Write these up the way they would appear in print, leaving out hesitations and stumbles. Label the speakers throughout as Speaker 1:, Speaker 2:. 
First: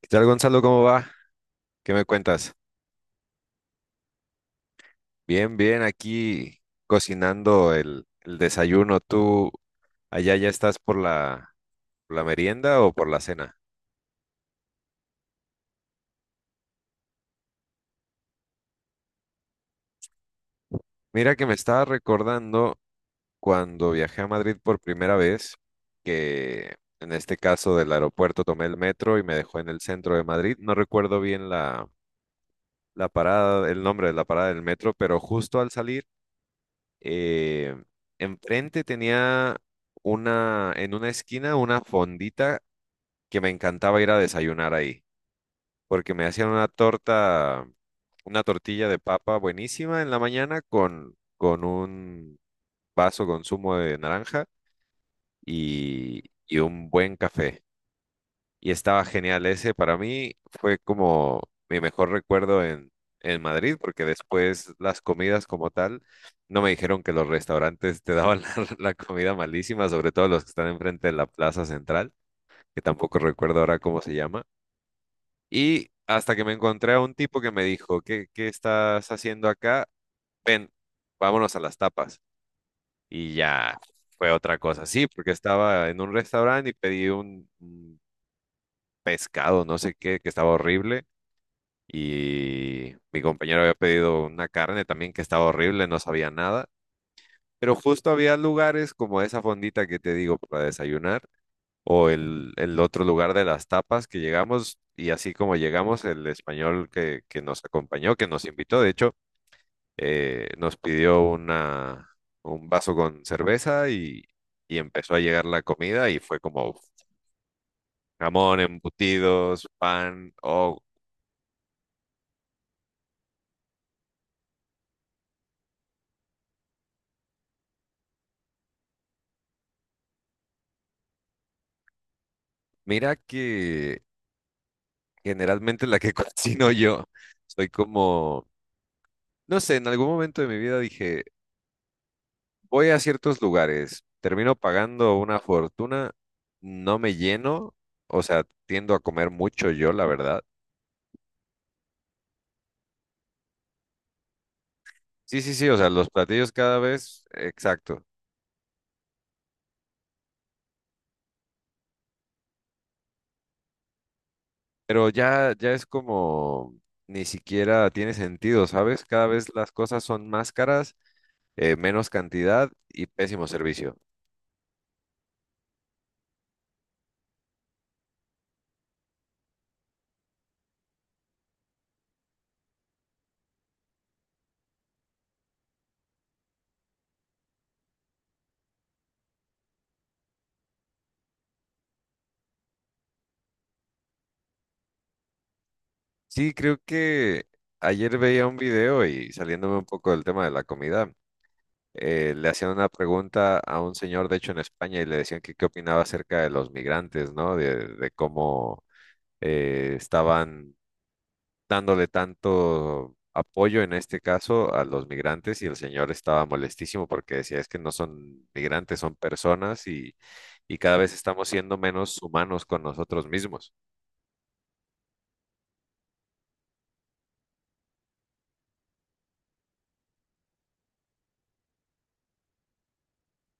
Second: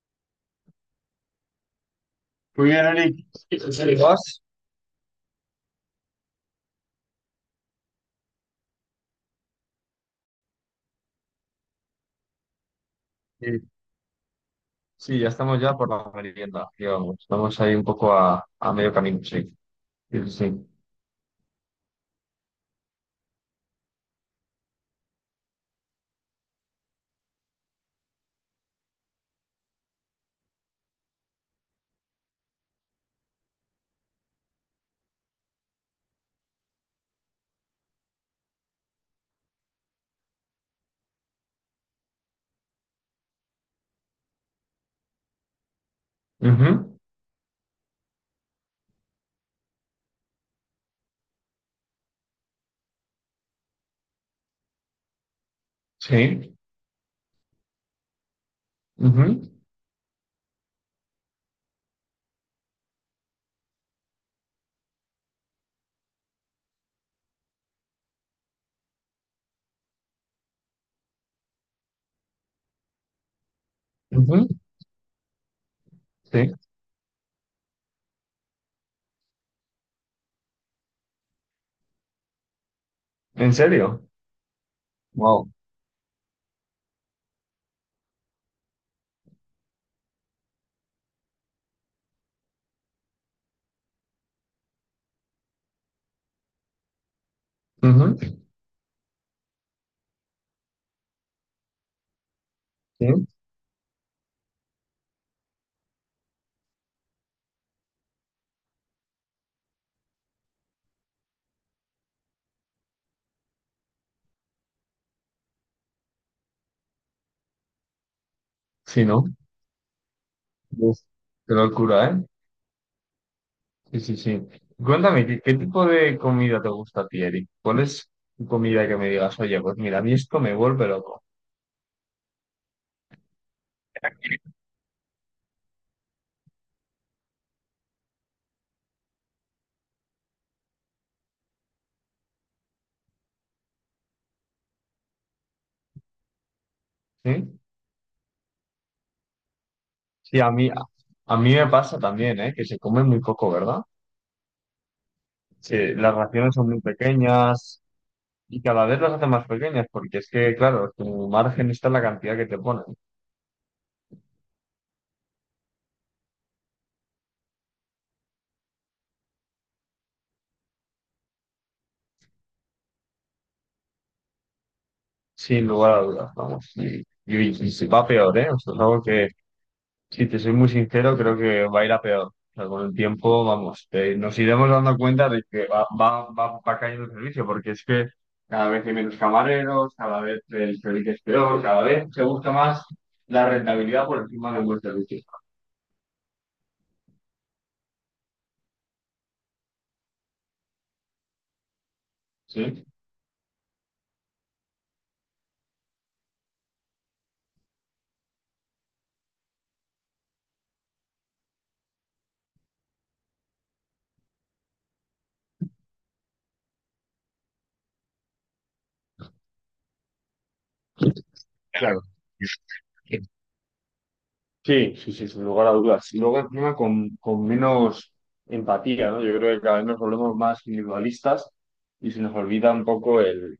Speaker 1: ¿Qué tal, Gonzalo? ¿Cómo va? ¿Qué me cuentas?
Speaker 2: Muy bien, Eric. Sí, ¿vas?
Speaker 1: Bien, bien, aquí cocinando el desayuno. ¿Tú allá ya estás por por la merienda o por la
Speaker 2: Sí,
Speaker 1: cena?
Speaker 2: sí, ya estamos ya por la merienda, digamos. Estamos ahí un poco a medio camino, sí. Sí, sí.
Speaker 1: Mira que me estaba recordando cuando viajé a Madrid por primera vez, que en este caso del aeropuerto tomé el metro y me dejó en el centro de Madrid. No recuerdo bien la parada, el nombre de la parada del metro, pero justo al salir eh, enfrente tenía una, en una esquina, una fondita que me encantaba ir a desayunar ahí, porque me
Speaker 2: Sí.
Speaker 1: hacían una
Speaker 2: Ujú.
Speaker 1: torta, una tortilla de papa buenísima en la mañana con un vaso con zumo de naranja
Speaker 2: Sí.
Speaker 1: y un buen café. Y estaba genial.
Speaker 2: Ujú.
Speaker 1: Ese para mí fue como mi mejor recuerdo en Madrid, porque después las comidas como tal, no me dijeron que los restaurantes te daban la comida malísima, sobre todo los que están enfrente de la plaza central, que tampoco recuerdo ahora cómo se llama.
Speaker 2: Ujú.
Speaker 1: Y hasta que
Speaker 2: Sí.
Speaker 1: me encontré a un tipo que me dijo, ¿qué, qué estás haciendo acá? Ven, vámonos a las tapas. Y
Speaker 2: ¿En
Speaker 1: ya
Speaker 2: serio?
Speaker 1: fue otra cosa, sí, porque
Speaker 2: Wow.
Speaker 1: estaba en un restaurante y pedí un pescado, no sé qué, que estaba horrible y mi compañero había pedido una carne también que estaba horrible, no sabía nada, pero justo
Speaker 2: Ujú.
Speaker 1: había lugares como esa fondita que te digo para desayunar o el otro
Speaker 2: Sí.
Speaker 1: lugar de las tapas que llegamos y así como llegamos, el español que nos acompañó, que nos invitó, de hecho, nos pidió una, un vaso con cerveza y empezó a llegar la comida y fue como... Uf, jamón,
Speaker 2: Sí, ¿no?
Speaker 1: embutidos, pan, oh.
Speaker 2: Uf. Qué locura, ¿eh? Sí, sí, sí. Cuéntame, ¿qué tipo de comida te gusta a ti, Eric? ¿Cuál es tu comida que me digas, oye, pues mira, a mí esto me vuelve loco?
Speaker 1: Mira que generalmente la que cocino yo. Soy como, no sé, en algún momento de mi vida dije, voy a ciertos lugares, termino pagando una fortuna, no me
Speaker 2: Sí,
Speaker 1: lleno, o sea, tiendo a comer mucho yo, la
Speaker 2: sí,
Speaker 1: verdad.
Speaker 2: a mí me pasa también, ¿eh? Que se come muy poco, ¿verdad?
Speaker 1: Sí, sí, sí, o
Speaker 2: Sí,
Speaker 1: sea, los
Speaker 2: las
Speaker 1: platillos
Speaker 2: raciones son
Speaker 1: cada
Speaker 2: muy
Speaker 1: vez,
Speaker 2: pequeñas
Speaker 1: exacto,
Speaker 2: y cada vez las hacen más pequeñas porque es que, claro, tu margen está en la cantidad que te ponen,
Speaker 1: pero ya, ya es como, ni siquiera tiene sentido, ¿sabes? Cada vez las cosas son más caras, menos cantidad y pésimo servicio.
Speaker 2: sin lugar a dudas, vamos. Y va peor, ¿eh? O sea, es algo que, si te soy muy sincero, creo que va a ir a peor. O sea, con el tiempo, vamos, nos iremos dando cuenta de que va cayendo el servicio porque es que cada vez hay menos camareros, cada vez el servicio es peor, cada vez se busca más la rentabilidad por encima de un buen servicio.
Speaker 1: Sí, creo que ayer veía un video y saliéndome un poco del tema de la comida, le hacían
Speaker 2: ¿Sí?
Speaker 1: una pregunta a un señor, de hecho en España, y le decían que qué opinaba acerca de los migrantes, ¿no? De cómo estaban dándole tanto apoyo en este caso a los migrantes y el señor estaba molestísimo porque decía es que no son migrantes, son personas y cada vez estamos siendo
Speaker 2: Claro.
Speaker 1: menos humanos con nosotros mismos.
Speaker 2: Sí, sí, sí, sin lugar a dudas. Y luego encima con menos empatía, ¿no? Yo creo que cada vez nos volvemos más individualistas y se nos olvida un poco el,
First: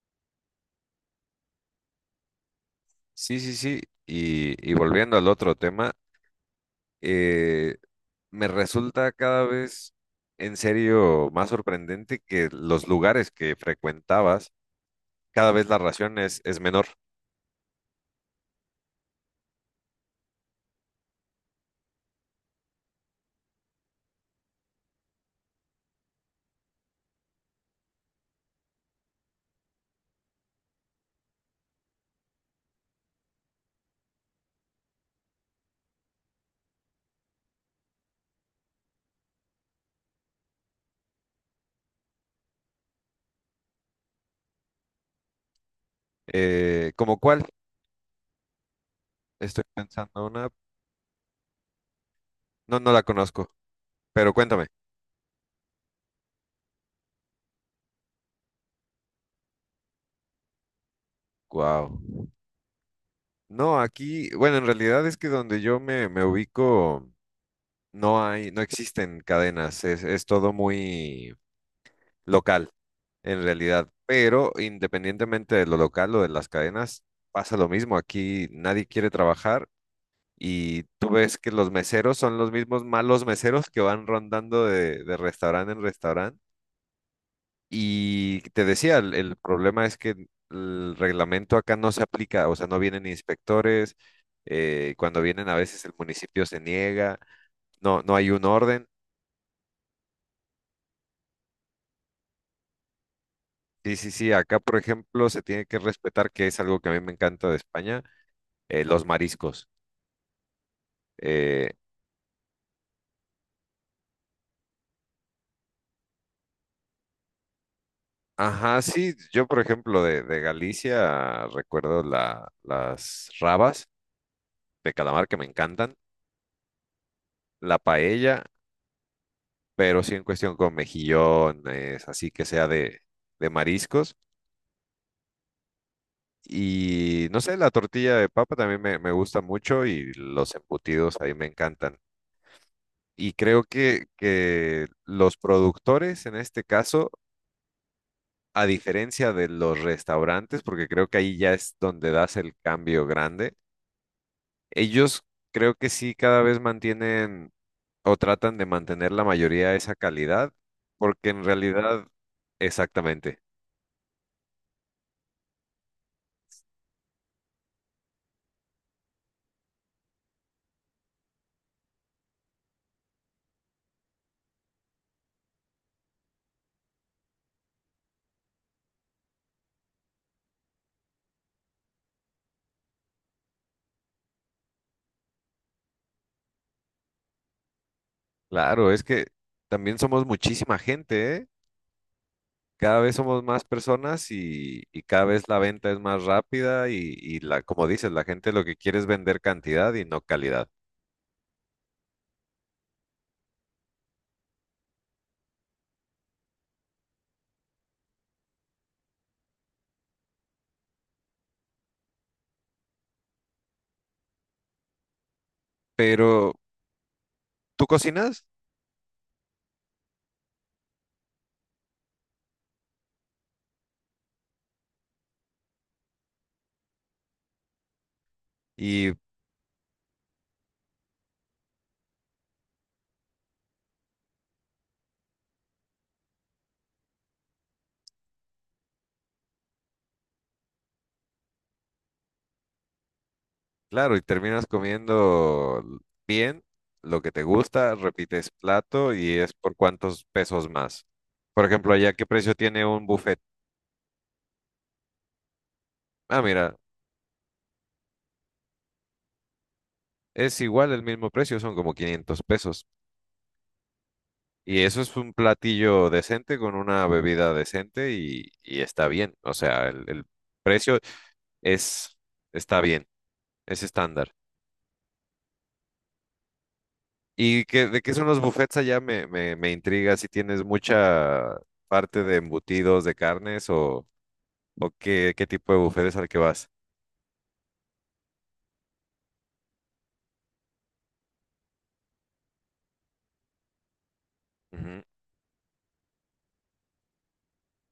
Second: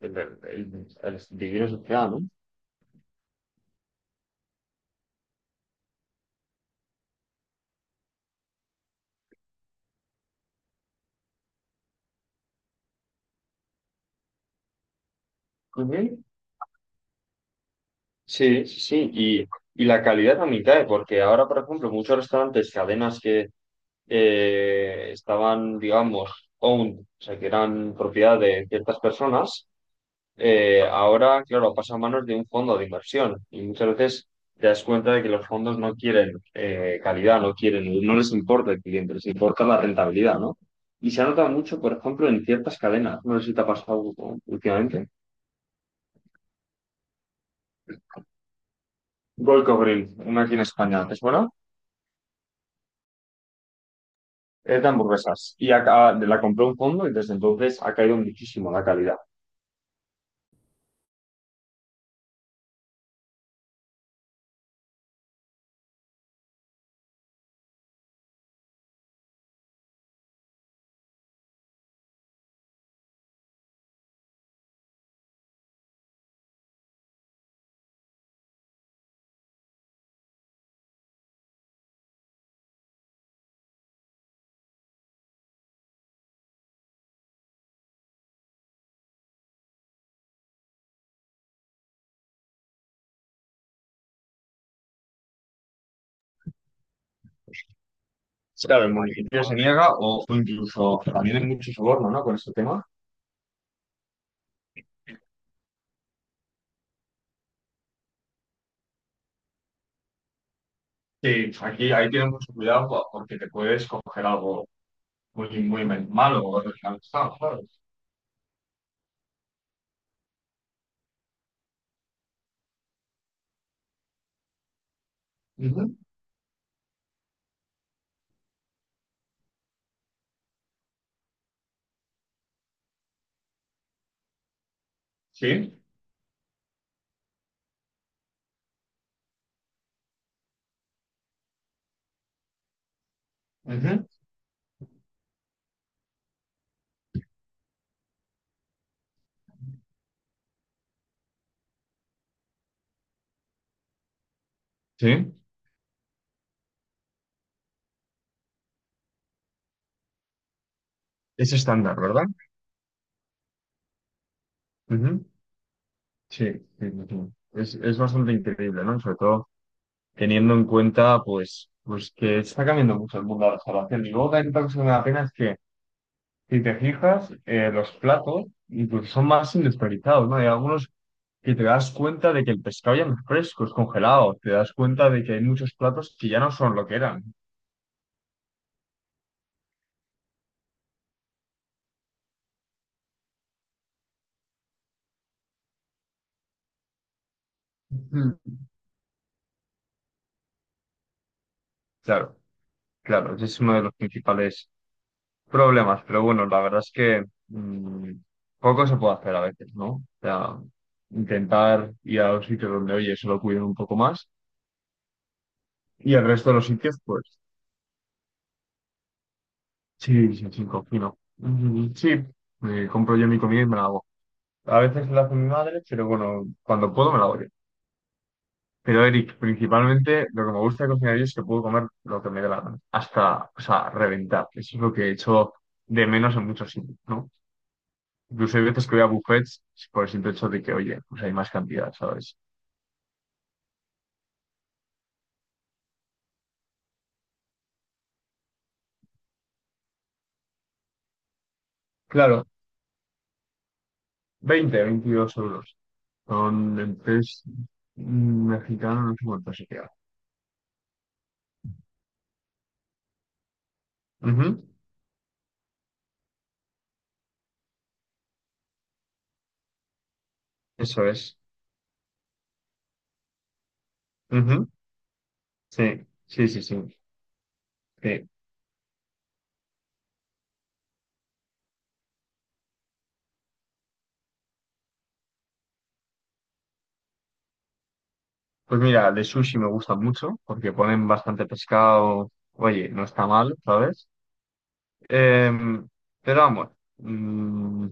Speaker 2: el, el- el- el vivir en sociedad, ¿no?
Speaker 1: Sí, sí, sí. Y volviendo al otro tema. eh, Me resulta cada vez en serio más sorprendente que los lugares que frecuentabas, cada vez la ración
Speaker 2: Ujú.
Speaker 1: es menor.
Speaker 2: Sí, sí, sí. Y la calidad también cae, porque ahora, por ejemplo, muchos restaurantes, cadenas que estaban, digamos, owned, o sea, que eran propiedad de ciertas personas, ahora, claro, pasa a manos de un fondo de inversión y muchas veces te das cuenta de que los fondos no quieren calidad, no quieren, no les importa el cliente, les importa la rentabilidad, ¿no? Y se nota mucho, por ejemplo, en ciertas cadenas. No sé si te ha pasado, ¿no?, últimamente.
Speaker 1: ¿Cómo cuál? Estoy
Speaker 2: Goico Grill,
Speaker 1: pensando
Speaker 2: una
Speaker 1: una.
Speaker 2: aquí en España, ¿te suena?
Speaker 1: No, no la conozco, pero cuéntame.
Speaker 2: Es de hamburguesas. Y acá, la compró un fondo y desde entonces ha caído muchísimo la calidad.
Speaker 1: Wow. No, aquí, bueno, en realidad es que donde yo me ubico no hay, no existen cadenas, es todo muy local en realidad, pero independientemente de lo local o de las cadenas, pasa lo mismo, aquí nadie quiere trabajar. Y tú ves que los meseros son los mismos malos meseros que van rondando de restaurante en restaurante. Y te decía, el problema es que el reglamento acá no se aplica, o sea, no vienen inspectores, cuando vienen a veces el municipio se niega, no, no hay un
Speaker 2: Claro,
Speaker 1: orden.
Speaker 2: el municipio se niega o incluso también hay mucho soborno, ¿no? Con este tema.
Speaker 1: Sí, sí, sí, acá por ejemplo se tiene que respetar, que es algo que a mí me encanta de España, los mariscos.
Speaker 2: Sí,
Speaker 1: Eh,
Speaker 2: aquí ahí tienes mucho cuidado porque te puedes coger algo muy, muy malo o original. Ah, claro.
Speaker 1: ajá, sí, yo por ejemplo de Galicia recuerdo la, las rabas de calamar que me encantan,
Speaker 2: Ujú.
Speaker 1: la paella, pero sí en cuestión con mejillones, así que sea de mariscos.
Speaker 2: Sí,
Speaker 1: Y no sé, la tortilla de papa también me gusta mucho y los embutidos ahí me encantan. Y creo
Speaker 2: ujú,
Speaker 1: que los productores en este caso, a diferencia de los restaurantes, porque creo que ahí ya es donde das el cambio grande, ellos
Speaker 2: sí,
Speaker 1: creo que sí cada vez mantienen o tratan de mantener la mayoría de esa calidad, porque en
Speaker 2: es estándar,
Speaker 1: realidad,
Speaker 2: ¿verdad?
Speaker 1: exactamente.
Speaker 2: Ujú. Sí, sí, sí, sí. Es bastante increíble, ¿no? Sobre todo teniendo en cuenta, pues que está cambiando mucho el mundo de la salvación. Y luego también otra cosa que me da pena es que, si te fijas, los platos incluso son más industrializados, ¿no? Hay algunos que te das cuenta de que el pescado ya no es fresco, es congelado. Te das cuenta de que hay muchos platos que ya no son lo que eran.
Speaker 1: Claro, es que también somos muchísima gente, ¿eh? Cada vez somos más personas y cada vez la venta es más rápida y la, como dices, la
Speaker 2: Ujú.
Speaker 1: gente lo que quiere es vender cantidad y no calidad.
Speaker 2: Claro, claro, ese es uno de los principales problemas. Pero bueno, la verdad es que poco se puede hacer a veces, ¿no? O sea, intentar ir a los sitios donde, oye, se lo cuiden un poco más. Y el resto
Speaker 1: Pero
Speaker 2: de los sitios, pues,
Speaker 1: tú cocinas
Speaker 2: sí, sí, sí, cocino. Mm, sí, me compro yo mi comida y me la hago. A veces la hace mi madre, pero bueno, cuando puedo me la doy. Pero
Speaker 1: y
Speaker 2: Eric, principalmente lo que me gusta de cocinar yo es que puedo comer lo que me dé la gana, hasta, o sea, reventar. Eso es lo que he hecho de menos en muchos sitios, ¿no? Incluso hay veces que voy a buffets por el simple hecho de que, oye, pues hay más cantidad, ¿sabes?
Speaker 1: claro, y terminas comiendo bien lo que te gusta, repites plato y es por cuántos pesos más. Por ejemplo, allá, ¿qué
Speaker 2: Claro,
Speaker 1: precio tiene un buffet?
Speaker 2: 20 22 euros.
Speaker 1: Ah,
Speaker 2: Son
Speaker 1: mira,
Speaker 2: en tres mexicano no sé cuánto se queda.
Speaker 1: es igual el mismo precio, son como 500 pesos.
Speaker 2: Ujú,
Speaker 1: Y eso es un platillo decente con una bebida decente y está bien. O sea, el precio
Speaker 2: eso es.
Speaker 1: es, está bien, es estándar.
Speaker 2: Ujú, sí, sí, sí, sí.
Speaker 1: ¿Y qué, de qué son
Speaker 2: Sí.
Speaker 1: los buffets allá? Me intriga si tienes mucha parte de embutidos, de carnes o qué, qué tipo de buffet es al que vas.
Speaker 2: Pues mira, de sushi me gusta mucho porque ponen bastante pescado. Oye, no está mal, ¿sabes?
Speaker 1: Ujú.
Speaker 2: Em, pero vamos, mm,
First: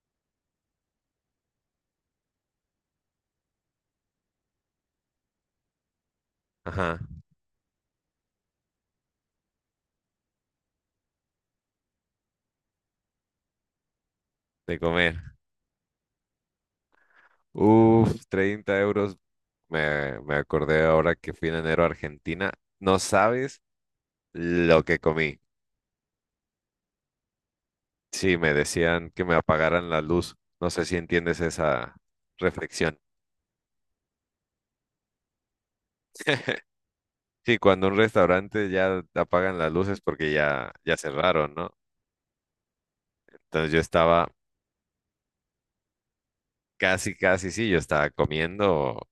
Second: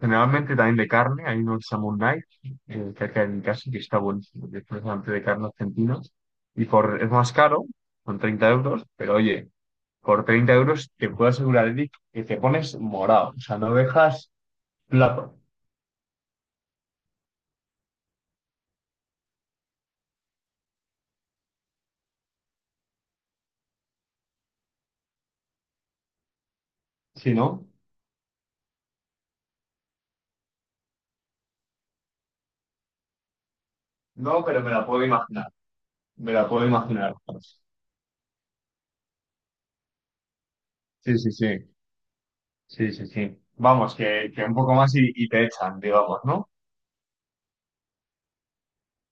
Speaker 2: generalmente también de carne. Hay uno que se llama un Night, cerca de mi casa, que está buenísimo, que es precisamente de carne argentina. Y
Speaker 1: Ajá,
Speaker 2: por, es más caro, son 30 euros, pero oye, por 30 euros te puedo asegurar, Eric, que te pones morado. O sea, no dejas
Speaker 1: de comer.
Speaker 2: plato.
Speaker 1: Uf, 30 euros. Me, me acordé ahora que fui en enero a Argentina. No sabes lo que comí.
Speaker 2: Si no,
Speaker 1: Sí, me decían que me apagaran la luz. No sé si entiendes esa reflexión.
Speaker 2: no, pero me la puedo imaginar. Me la puedo imaginar.
Speaker 1: Sí, cuando un restaurante ya apagan las luces porque ya, ya
Speaker 2: Sí, sí, sí.
Speaker 1: cerraron, ¿no?
Speaker 2: Sí, sí, sí.
Speaker 1: Entonces yo
Speaker 2: Vamos, que,
Speaker 1: estaba
Speaker 2: que un poco más y te echan, digamos, ¿no?
Speaker 1: casi, casi, sí, yo estaba comiendo.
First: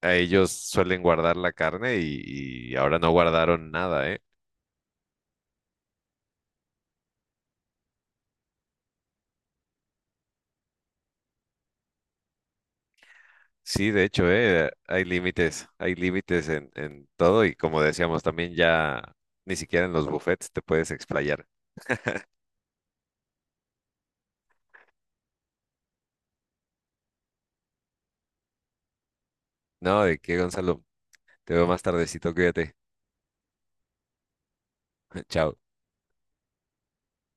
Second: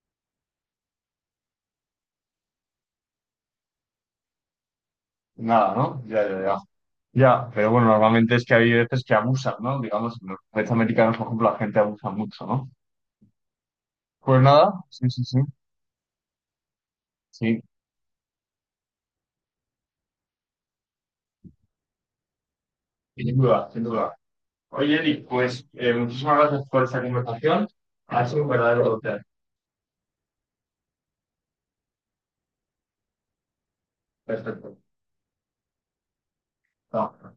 Speaker 1: A ellos suelen guardar la carne y ahora no guardaron nada, ¿eh?
Speaker 2: Nada, ¿no? Ya, ya, ya. Ya, pero bueno, normalmente es que hay veces que abusan, ¿no? Digamos, en los países americanos, por ejemplo, la gente abusa mucho, ¿no?
Speaker 1: Sí, de hecho,
Speaker 2: Pues
Speaker 1: ¿eh?
Speaker 2: nada, sí, sí, sí.
Speaker 1: Hay límites en todo y
Speaker 2: Sí,
Speaker 1: como decíamos también ya ni siquiera en los buffets te puedes explayar.
Speaker 2: sin duda, sin duda. Oye, Eli, pues muchísimas gracias por esta conversación. Ha sido un verdadero placer.
Speaker 1: No, ¿de qué, Gonzalo? Te veo más tardecito, cuídate.
Speaker 2: Perfecto.
Speaker 1: Chao.
Speaker 2: Chao.